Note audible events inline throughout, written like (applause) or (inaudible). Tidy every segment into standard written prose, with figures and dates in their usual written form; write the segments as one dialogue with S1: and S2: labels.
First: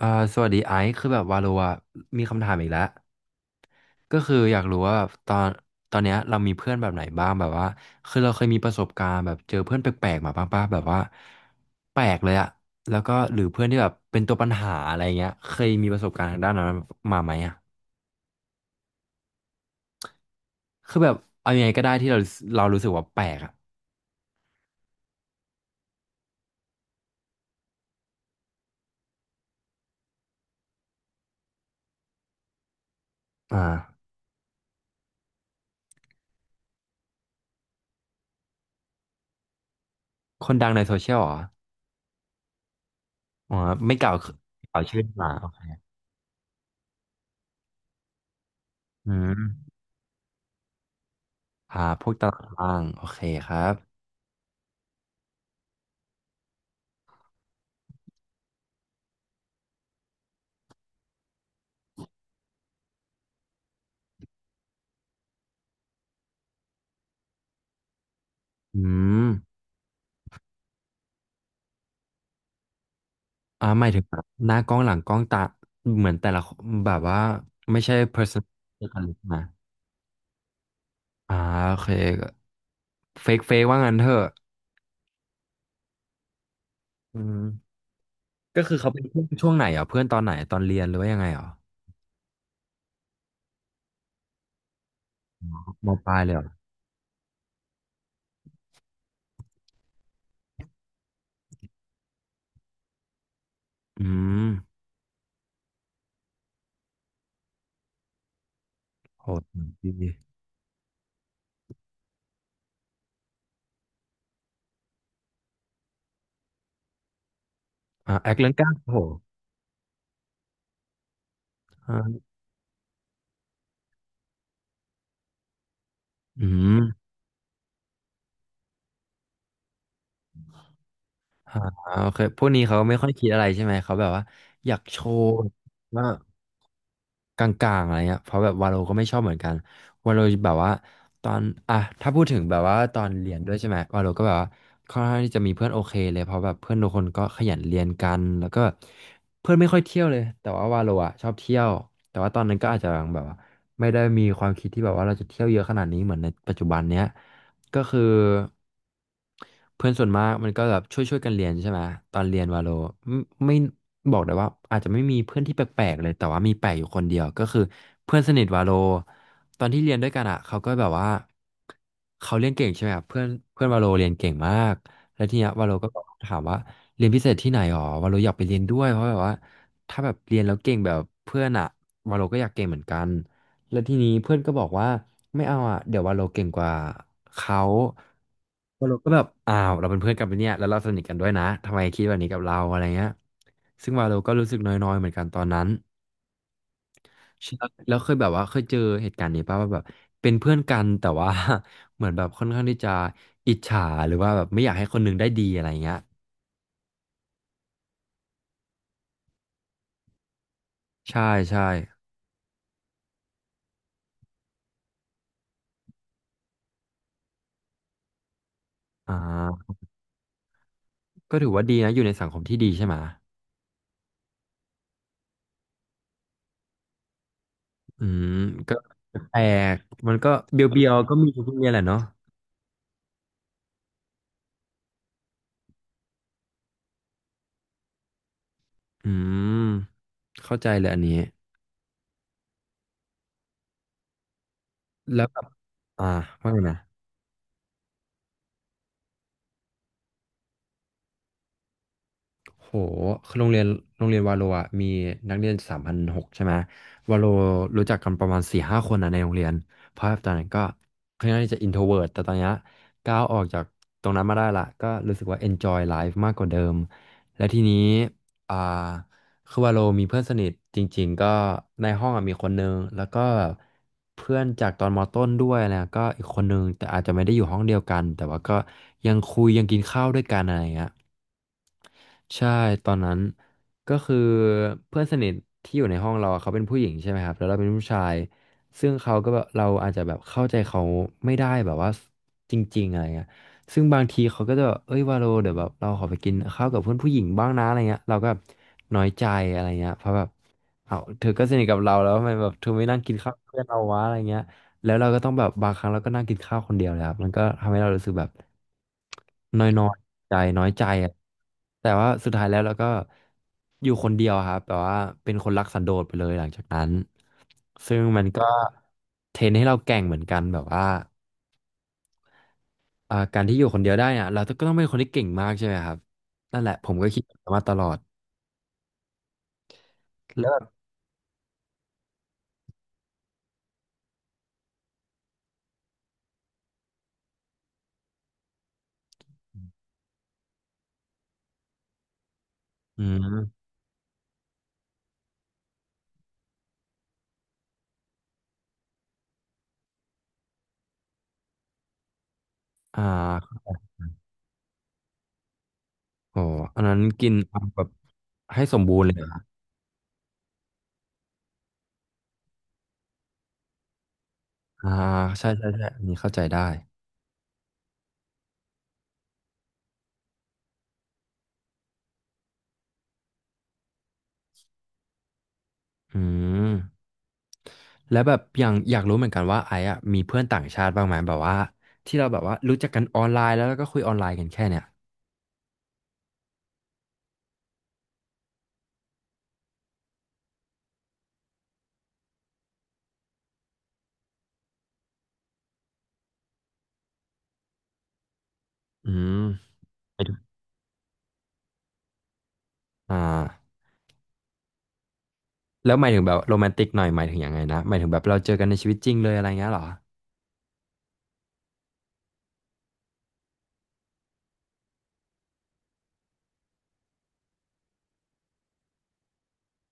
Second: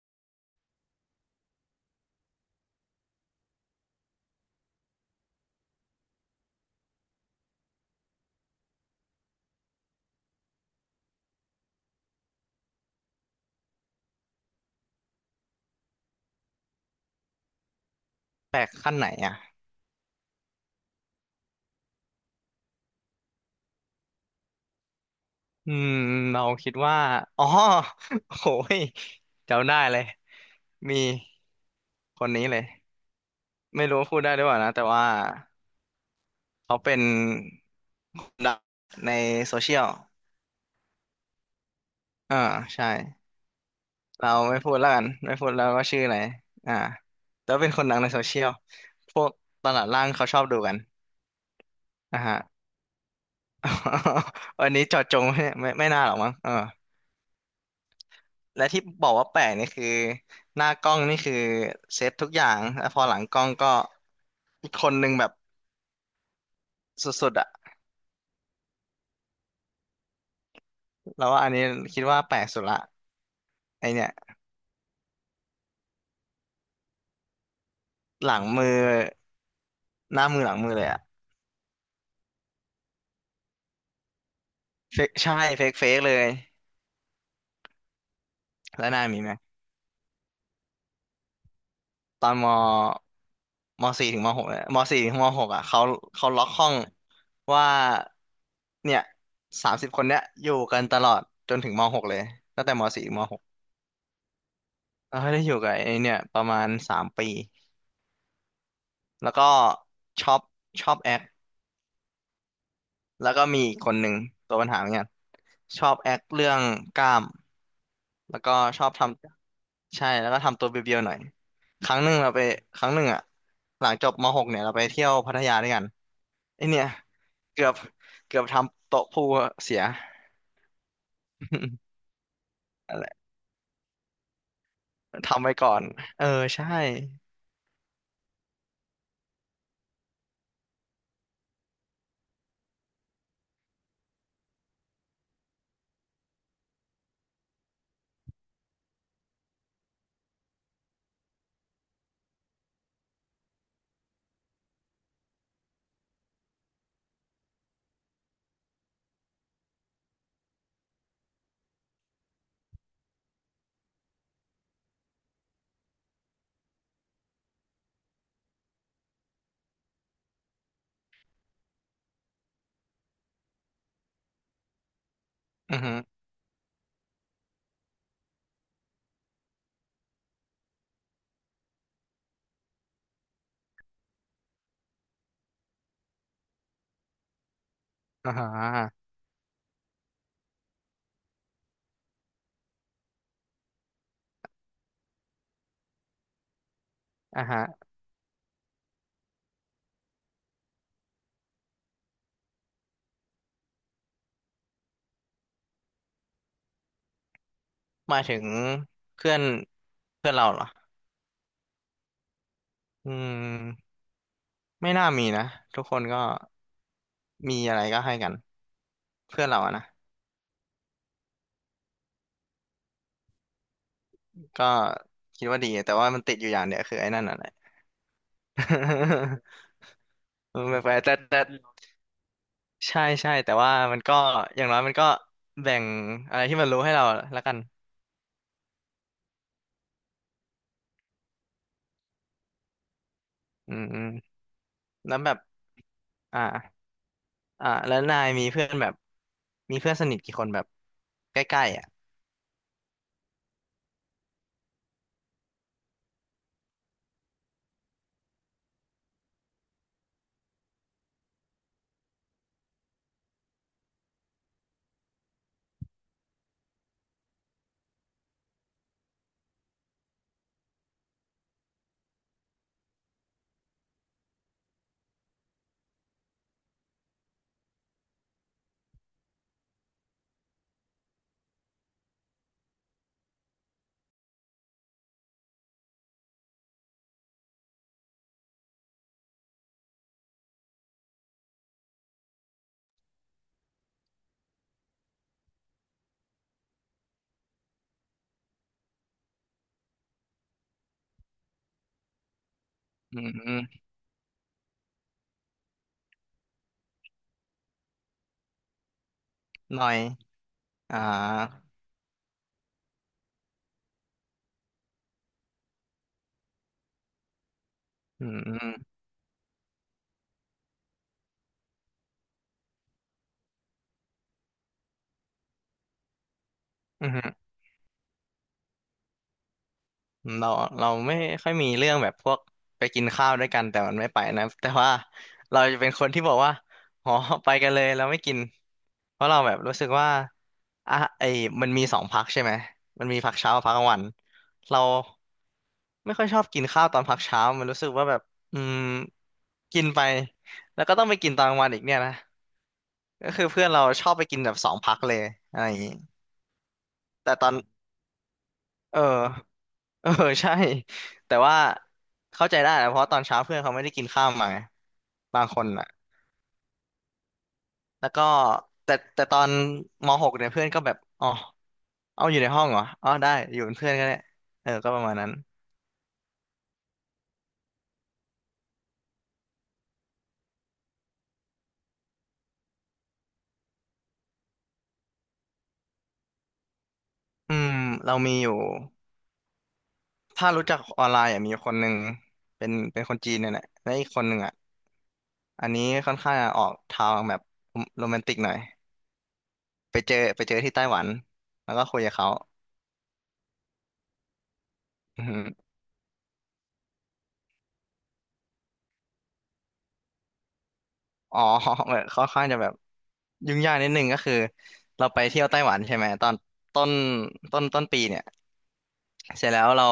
S1: อ่าสวัสดีไอซ์คือแบบวาโลอะมีคำถามอีกแล้วก็คืออยากรู้ว่าแบบตอนเนี้ยเรามีเพื่อนแบบไหนบ้างแบบว่าคือเราเคยมีประสบการณ์แบบเจอเพื่อนแปลกๆมาบ้างป่ะแบบว่าแปลกเลยอะแล้วก็หรือเพื่อนที่แบบเป็นตัวปัญหาอะไรเงี้ยเคยมีประสบการณ์ทางด้านนั้นมาไหมอะ
S2: แปลกขั้นไหนอ่ะ
S1: คือแบบเอายังไงก็ได้ที่เรารู้สึกว่าแปลกอะ
S2: อืมเราคิดว่าอ๋อโหยจำได้เลย มีคนนี้เลย
S1: อ
S2: ไม่รู้
S1: ่า
S2: ว่าพูดได้หรือเปล่านะ แต่ว่าเขาเป็นดังในโซเชียล
S1: คนดังในโซเชียลเหรอ
S2: อ่าใช่
S1: อ๋อไม่กล่าว
S2: เราไม่พู
S1: ก
S2: ด
S1: ล่าว
S2: แล้ว
S1: ชื่อ
S2: กัน
S1: มา
S2: ไม่
S1: โอ
S2: พูด
S1: เค
S2: แล้วว่าชื่ออะไร อ่าแต่ว่าเป็นคนดังในโซเชียล
S1: อื
S2: พวกต
S1: ม
S2: ลาดล่างเขาชอบดูกัน
S1: พวก
S2: นะ
S1: ตา
S2: ฮะ
S1: รางโอเคครับ
S2: (laughs) วันนี้เจาะจงไม่น่าหรอกมั้งเออ และที่บอกว่าแปลกนี่คือหน้ากล้องนี่คือเซตทุกอย่างแล้วพอหลังกล้องก็อีกคนนึงแบบสุดๆอะ
S1: อืม
S2: แล้วว่าอันนี้คิดว่าแปลกสุดละ
S1: ห
S2: ไอ
S1: มายถึง
S2: เนี่ย
S1: แบบหน้ากล้องหลังกล้องตาเหมือนแต่ละคนแบบว่าไม่ใช่
S2: หลั
S1: person
S2: งมือ
S1: เดียวกันเลยใช่ไหม
S2: หน้ามือหลังมือเลยอะ
S1: อ่าโอเคเฟกเฟกว่างั้นเถอะ
S2: เฟกใช่เฟกเฟกเลย
S1: อืมก็คือ
S2: แล้ว
S1: เขาเป็
S2: นา
S1: น
S2: ยมี
S1: เพื่อน
S2: ไหม
S1: ช่วงไหนอ่ะเพื่อนตอนไหนตอนเรียนหรือว่ายังไงอ่ะ
S2: ตอนมมสี่ถึงมหกเนี่ยมสี่ถึงมหกอะ
S1: มปลาย
S2: เขา
S1: เลยเหร
S2: ล็อก
S1: อ
S2: ห้องว่าเนี่ยสามสิบคนเนี้ยอยู่กันตลอดจนถึงมหกเลยตั้งแต่มสี่ถึงมหก
S1: อืม
S2: แล้วได้อยู่กับไอเนี่ยประมาณสามปี
S1: โห
S2: แล้วก็
S1: ดี
S2: ชอบชอบแอคแล้วก็มีอีกคนหนึ่งตัวปัญหาเหมือนกันชอบแอคเรื่องกล้าม
S1: แอค
S2: แล้ว
S1: เรื่
S2: ก็
S1: องกล้า
S2: ชอบ
S1: โห
S2: ทำใช่แล้วก็ทำตัวเบียวๆหน่อยครั้งหนึ่ง
S1: อ่า
S2: เราไปครั้งหนึ่งอะหลังจบมหกเนี่ยเราไปเที่ยวพัทยาด้วยกัน
S1: อื
S2: ไอ
S1: ม
S2: เนี่ยเกือบเกือบทำโต๊ะพูลเสีย (laughs)
S1: โอเคพวกนี้เขาไม่
S2: อะไร
S1: ค่อยคิดอะไรใช่ไหมเขาแบบว่าอยากโชว์
S2: ทำไว้ก่อน
S1: ว่า
S2: เออใช่
S1: กลางๆอะไรเงี้ยเพราะแบบวาโลก็ไม่ชอบเหมือนกันวาโลแบบว่าตอนอ่ะถ้าพูดถึงแบบว่าตอนเรียนด้วยใช่ไหมวาโลก็แบบว่าค่อนข้างที่จะมีเพื่อนโอเคเลยเพราะแบบเพื่อนทุกคนก็ขยันเรียนกันแล้วก็เพื่อนไม่ค่อยเที่ยวเลยแต่ว่าวาโลอ่ะชอบเที่ยวแต่ว่าตอนนั้นก็อาจจะแบบว่าไม่ได้มีความคิดที่แบบว่าเราจะเที่ยวเยอะขนาดนี้เหมือนในปัจจุบันเนี้ยก็คือ เพื่อนส่วนมากมันก็แบบช่วยกันเรียนใช่ไหมตอนเรียนวาโลไม่ไม่บอกเลยว่าอาจจะไม่มีเพื่อนที่แปลกๆเลยแต่ว่ามีแปลกอยู่คนเดียวก็คือเพื่อนสนิทวาโลตอนที่เรียนด้วยกันอ่ะเขาก็แบบว่าเขาเรียนเก่งใช่ไหมครับเพื่อนเพื่อนวาโลเรียนเก่งมากแล้วทีเนี้ยวาโล
S2: อือ
S1: ก็
S2: ฮึ
S1: ถามว่าเรียนพิเศษที่ไหนหรอวาโลอยากไปเรียนด้วยเพราะแบบว่าถ้าแบบเรียนแล้วเก่งแบบเพื่อนอ่ะวาโลก็อยากเก่งเหมือนกันแล้วทีนี้เพื่อนก็บอกว่าไม่เอาอ่ะเดี๋ยววาโลเก่งกว่าเขา
S2: อ่าฮ
S1: โเรา
S2: ะ
S1: ก็แบบอ้าวเราเป็นเพื่อนกันไปะเนี่ยแล้วเราสนิทกันด้วยนะทำไมคิดแบบนี้กับเราอะไรเงี้ยซึ่งวาโลก็รู้สึกน้อยๆเหมือนกันตอนนั้น
S2: อ่าฮะ
S1: แล้วเคยแบบว่าเคยเจอเหตุการณ์นี้ป่ะว่าแบบเป็นเพื่อนกันแต่ว่า (laughs) เหมือนแบบค่อนข้างที่จะอิจฉาหรือว่าแบบไม่อยากให้คนหนึงได้ดีอะไรเงี้ย
S2: หมายถึงเพื่อนเพื่อนเราเหรอ
S1: ใช่ใช่
S2: อืมไม่น่ามีนะทุกคนก็ มีอะไรก็ให้กัน
S1: อ่
S2: เพื่อนเรา
S1: า
S2: อะนะ
S1: ก็ถือว่าดีนะอยู่ในสังคมที่ดีใช่ไหม
S2: ก็คิดว่าดีแต่ว่ามันติดอยู่อย่างเดียวคือไอ้นั่นน่ะแหละ
S1: อืมก็แปล
S2: (laughs)
S1: กมันก็
S2: มั
S1: เบี
S2: น
S1: ยวเบีย
S2: แบ
S1: ว
S2: บ
S1: ก็
S2: แต่
S1: มี
S2: แต่
S1: ทุกโรงเรียนแหละเนาะ
S2: ใช่ใช่แต่ว่ามันก็อย่างน้อยมันก็แบ่งอะไรที่มันรู้ให้เราแล้วกัน
S1: อืมเข้าใจเลยอันนี้
S2: อืมอืมแล้ว
S1: แล้ว
S2: แบ
S1: แบ
S2: บ
S1: บอ่า
S2: อ่า
S1: ว่าไงนะ
S2: แล้วนายมีเพื่อนแบบมีเพื่อนสนิทกี่คนแบบใกล้ๆอ่ะ
S1: โห คือโรงเรียนวาโลอ่ะมีนักเรียน3,600ใช่ไหมวาโลรู้จักกันประมาณสี่ห้าคนนะในโรงเรียนเพราะตอนนั้นก็ค่อนข้างที่จะ introvert แต่ตอนเนี้ยก้าวออกจากตรงนั้นมาได้ละก็รู้สึกว่า enjoy life มากกว่าเดิมและทีนี้อ่าคือวาโลมีเพื่อนสนิทจริงๆก็ในห้องอะมีคนนึงแล้วก็เพื่อนจากตอนมต้นด้วยนะก็อีกคนนึงแต่อาจจะไม่ได้อยู่ห้องเดียวกันแต่ว่าก็ยังคุยยังกินข้าวด้วยกันอะไรอย่างเงี้ย ใช่ตอนนั้นก็คือเพื่อนสนิทที่อยู่ในห้องเราอะเขาเป็นผู้หญิงใช่ไหมครับแล้วเราเป็นผู้ชายซึ่งเขาก็แบบเราอาจจะแบบเข้าใจเขาไม่ได้แบบว่าจริงๆอะไรเงี้ยซึ่งบางทีเขาก็จะแบบเอ้ยวาโลเดี๋ยวแบบเราขอไปกินข้าวกับเพื่อนผู้หญิงบ้างนะอะไรเงี้ยเราก็แบบน้อยใจอะไรเงี้ยเพราะแบบเอาเธอก็สนิทกับเราแล้วทำไมแบบเธอไม่นั่งกิน
S2: อืม
S1: ข้าวกับ
S2: อื
S1: เพื่
S2: ม
S1: อนเราวะอะไรเงี้ย แล้วเราก็ต้องแบบบางครั้งเราก็นั่งกินข้าวคนเดียวเลยครับมันก็ทำให้เรารู้สึกแบบน้อย
S2: ห
S1: น้
S2: น่
S1: อ
S2: อ
S1: ย
S2: ย
S1: ใจน้อยใจ
S2: อ่า
S1: อะแต่ว่าสุดท้ายแล้วเราก็อยู่คนเดียวครับแต่ว่าเป็นคนรักสันโดษไปเลยหลังจากนั้นซึ่งมั
S2: อื
S1: น
S2: ม
S1: ก็
S2: อืม
S1: เทรนให้เราแกร่งเหมือนกันแบบว่าการที่อยู่คนเดียวได้เนี่ยเราก็ต้องเป็นคนที่เก่งมากใช่ไหมครับนั่นแหละผม
S2: อื
S1: ก็คิดแบบ
S2: ม
S1: นั้นมาตลอดแล้
S2: เรา
S1: วแบบ
S2: ไม่ค่อยมีเรื่องแบบพวกไปกินข้าวด้วยกันแต่มันไม่ไปนะ (laughs) แต่ว่าเราจะเป็นคนที่บอกว่าอ๋อไปกันเลยเราไม่กินเพราะเราแบบรู้สึกว่าอ่ะไอ้มันมีสองพักใช่ไหม
S1: อื
S2: มันมีพักเช้ากับ
S1: ม
S2: พักกลางวันเราไม่ค่อยชอบกินข้าวตอนพักเช้ามันรู้สึกว่าแบบอืมกินไปแล้วก็ต้องไปกินตอนกลางวันอีกเนี่ยนะ
S1: อ่
S2: ก็คือเพื่
S1: า
S2: อนเราชอบไปกินแบบสองพักเลยอะไรอย่างงี้
S1: โอ้อันนั้นกิ
S2: แต่
S1: น
S2: ตอน
S1: เอาแบบให้สม
S2: เอ
S1: บู
S2: อ
S1: รณ์เลยเหรอ
S2: เออใช่แต่ว่าเข้าใจได้นะเพราะตอนเช้าเพื่อนเขาไม่ได้กินข้าวมาไง
S1: อ่า
S2: บาง
S1: ใช่
S2: คน
S1: ใช่
S2: อ่ะ
S1: ใช่อันนี้เข้าใจได้
S2: แล้วก็แต่ตอนม .6 เนี่ยเพื่อนก็แบบอ๋อเอาอยู่ในห้องเหรออ๋อได้อยู่เป็นเพื่อนก็ได้เออก็ประมาณนั้น
S1: อืม แล้วแบบอย่างอยากรู้เหมือนกันว่าไอ้อะมีเพื่อนต่างชาติบ้างไหมแบบว่าที่เราแบบว่ารู้จักกันออนไลน์แล้วแล้วก็คุยออนไลน์กันแค่เนี่ย
S2: อืมเรามีอยู่ถ้ารู้จักออนไลน์อ่ะมีคนหนึ่งเป็นคนจีนเนี่ยแหละและอีกคนหนึ่งอ่ะอันนี้ค่อนข้างจะออกทางแบบโรแมนติกหน่อย
S1: อืมหมายถึง
S2: ไปเจอที่ไต้หวันแล้วก็คุยกับเขา
S1: อ่าแล้วหมายถึงแบบโรแมนติกหน่อยหมายถึงยังไงนะหมายถึงแบบเราเจอกันในชีวิตจริงเลยอะไรเงี้ยเหรอ
S2: อ๋อ (laughs) เหมือนค่อนข้างจะแบบยุ่งยากนิดนึงก็คือเราไปเที่ยวไต้หวันใช่ไหมตอนต้นต้นปีเนี่ยเสร็จแล้วเรา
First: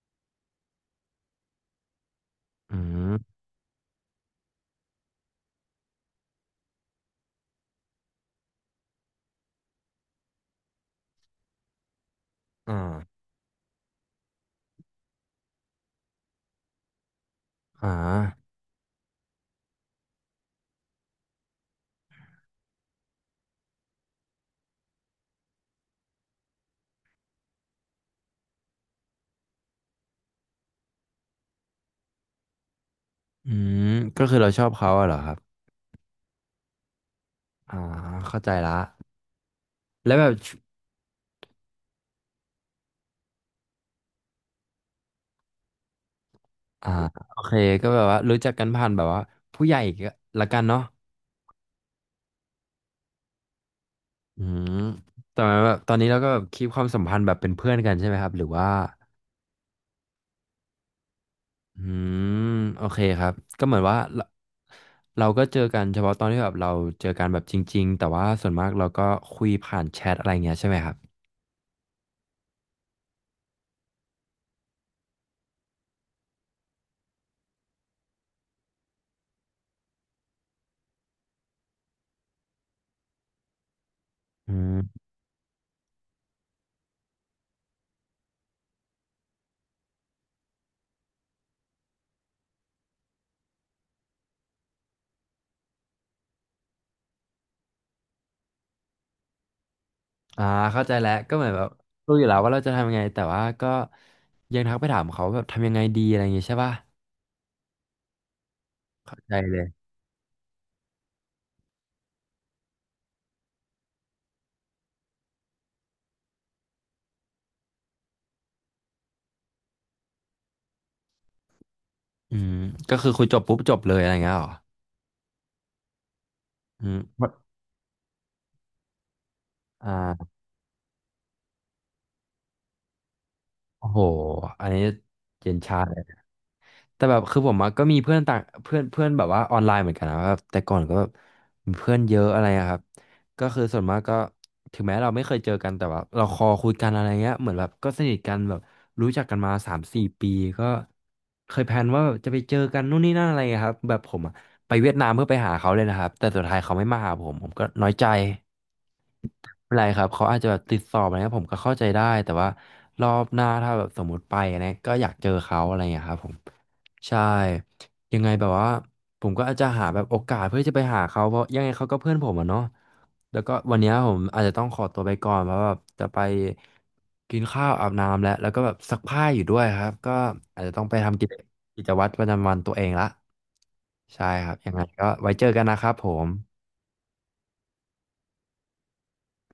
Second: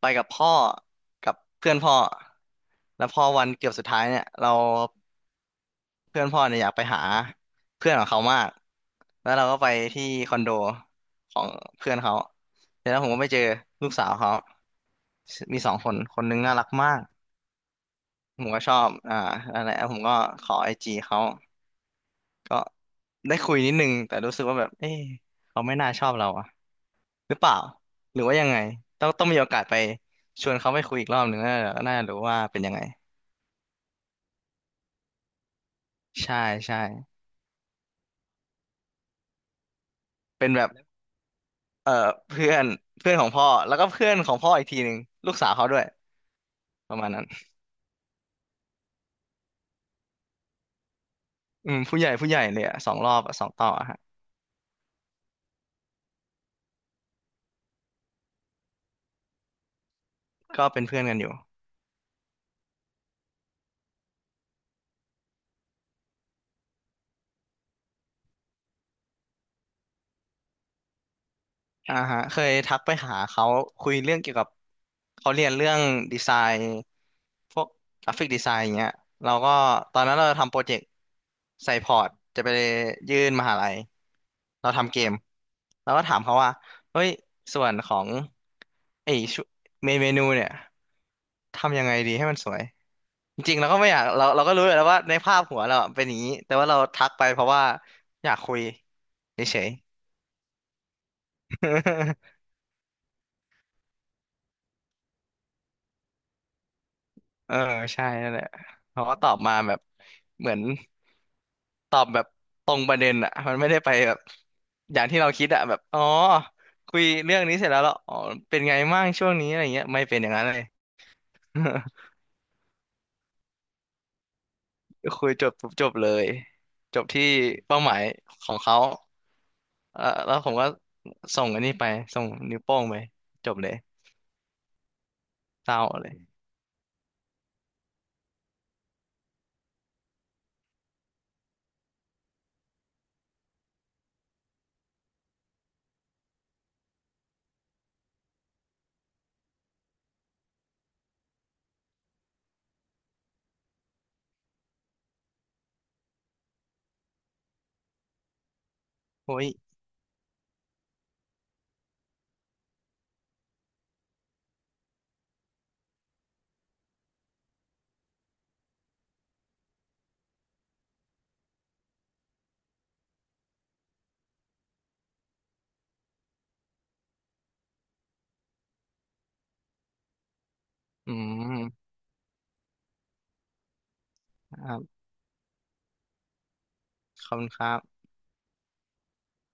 S2: ไปกับพ่อกับเพื่อนพ่อ
S1: อื
S2: แล้วพอ
S1: ม
S2: วันเกือบสุดท้ายเนี่ยเราเพื่อนพ่อเนี่ยอยากไปหาเพื่อนของเขามากแล้วเราก็ไปที่คอนโดของเพื่อนเขา
S1: อ่า
S2: เสร็จแล้วผมก็ไปเจอลูกสาวเขามีสองคนคนหนึงน่ารักมาก
S1: อ่า
S2: ผมก็ชอบอะไรและผมก็ขอไอจีเขา ก็ได้คุยนิดนึงแต่รู้สึกว่าแบบเอ๊ะเขาไม่น่าชอบเราอะหรือเปล่าหรือว่ายังไงต้องมีโอกาสไปชวนเขาไปคุยอีกรอบหนึ่งน่ารู้ว่าเป็นยังไง
S1: อืมก็คือเราชอบเขาอะเหรอครับ
S2: ใช่ใช่
S1: อ่าเข้าใจละแล้วแบบ
S2: เป็นแบบเอ่อเพื่อนเพื่อนของพ่อแล้วก็เพื่อนของพ่ออีกทีหนึ่งลูกสาวเขาด้วย
S1: อ่า
S2: ประมาณนั้น
S1: โอเคก็แบบว่ารู้จักกันผ่านแบบว่าผู้ใหญ่ก็ละกันเนาะ
S2: อืมผู้ใหญ่ผู้ใหญ่เลยอะสองรอบอะสองต่ออะฮะ
S1: อืมแต่ว่าแบบตอนนี้เราก็แบบคีปความสัมพันธ์แบบเป็นเพื่อนกันใช่ไหมครับหรือว่า
S2: ก็เป็นเพื่อนกันอยู่
S1: อืมโอเคครับก็เหมือนว่าเราเราก็เจอกันเฉพาะตอนที่แบบเราเจอกันแบบจริงๆแต่ว่าส่วนมากเราก็คุยผ่านแชทอะไรเงี้ยใช่ไหมครับ
S2: อ่าฮะเคยทักไปหาเขาคุยเรื่องเกี่ยวกับเขาเรียนเรื่องดีไซน์พวกกราฟิกดีไซน์อย่างเงี้ยเราก็ตอนนั้นเราทำโปรเจกต์ใส่พอร์ตจะไปยื่นมหาลัย
S1: อื
S2: เราทำเก
S1: ม
S2: มแล้วก็ถามเขาว่าเฮ้ยส่วนของไอ้ชุเมนูเนี่ยทำยังไงดีให้มันสวยจริงๆเราก็ไม่อยากเราก็รู้อยู่แล้วว่าในภาพหัวเราอะเป็นอย่างนี้แต่ว่าเราทักไปเพราะว่าอยากคุยเฉยๆ
S1: อ่าเข้าใจแล้วก็เหมือนแบบรู้อยู่แล้วว่าเราจะทำยังไงแต่ว่าก็ยังทักไปถามเขาแบบทำยังไงดีอะไรเงงี้ยใช่ป่ะ
S2: เออใช่นั่นแหละเขาก็
S1: เข้า
S2: ตอ
S1: ใจ
S2: บมา
S1: เลย
S2: แบบเหมือนตอบแบบตรงประเด็นอ่ะมันไม่ได้ไปแบบอย่างที่เราคิดอ่ะแบบอ๋อคุยเรื่องนี้เสร็จแล้วเหรออ๋อเป็นไงมั่งช่วงนี้อะไรเงี้ยไม่เป็นอย่างนั้นเลย
S1: อืมก็คือคุยจบปุ๊บจบเลยอะไรเงี้ยเหรอ
S2: (laughs) คุยจบปุ๊บจบเลยจ
S1: อื
S2: บที่
S1: ม
S2: เป้าหมายของเขาเออ
S1: อ่า
S2: แล้วผมก็ส่งอันนี้ไปส่งนิ้วโป้งไปจบเลย
S1: โอ้โหอันนี้เย็น
S2: เศ
S1: ชา
S2: ร้าเลย
S1: แต่แบบคือผมอะก็มีเพื่อนต่างเพื่อนเพื่อนแบบว่าออนไลน์เหมือนกันนะแบบแต่ก่อนก็แบบมีเพื่อนเยอะอะไรอะครับก็คือส่วนมากก็ถึงแม้เราไม่เคยเจอกันแต่ว่าเราคุยกันอะไรเงี้ยเหมือนแบบก็สนิทกันแบบรู้จักกันมา3-4 ปีก็เคยแพลนว่าจะไปเจอกันนู่นนี่นั่นอะไรอะครับแบบผมอะไปเวียดนามเพื่อไปหาเขาเลยนะครับแต่สุดท้ายเขาไม่มาหาผมผมก็น้อยใจไม่
S2: โอ้
S1: เ
S2: ย
S1: ป็นไรครับเขาอาจจะแบบติดสอบอะไรเงี้ยผมก็เข้าใจได้แต่ว่ารอบหน้าถ้าแบบสมมติไปอะไรเงี้ยก็อยากเจอเขาอะไรอย่างเงี้ยครับผม ใช่ยังไงแบบว่าผมก็อาจจะหาแบบโอกาสเพื่อจะไปหาเขาเพราะยังไงเขาก็เพื่อนผมอะเนาะแล้วก็วันเนี้ยผมอาจจะต้องขอตัวไปก่อนเพราะแบบจะไปกินข้าวอาบน้ำแล้วแล้วก็แบบซักผ้าอยู่ด้วยครับก็อาจจะต้องไป
S2: อื
S1: ทำกิ
S2: ม
S1: จวัตรประจำวันตัวเองละใช่ครับ
S2: ค
S1: ยั
S2: รั
S1: งไง
S2: บ
S1: ก็ไว้เจอกันนะครับผม
S2: ขอบคุณครับ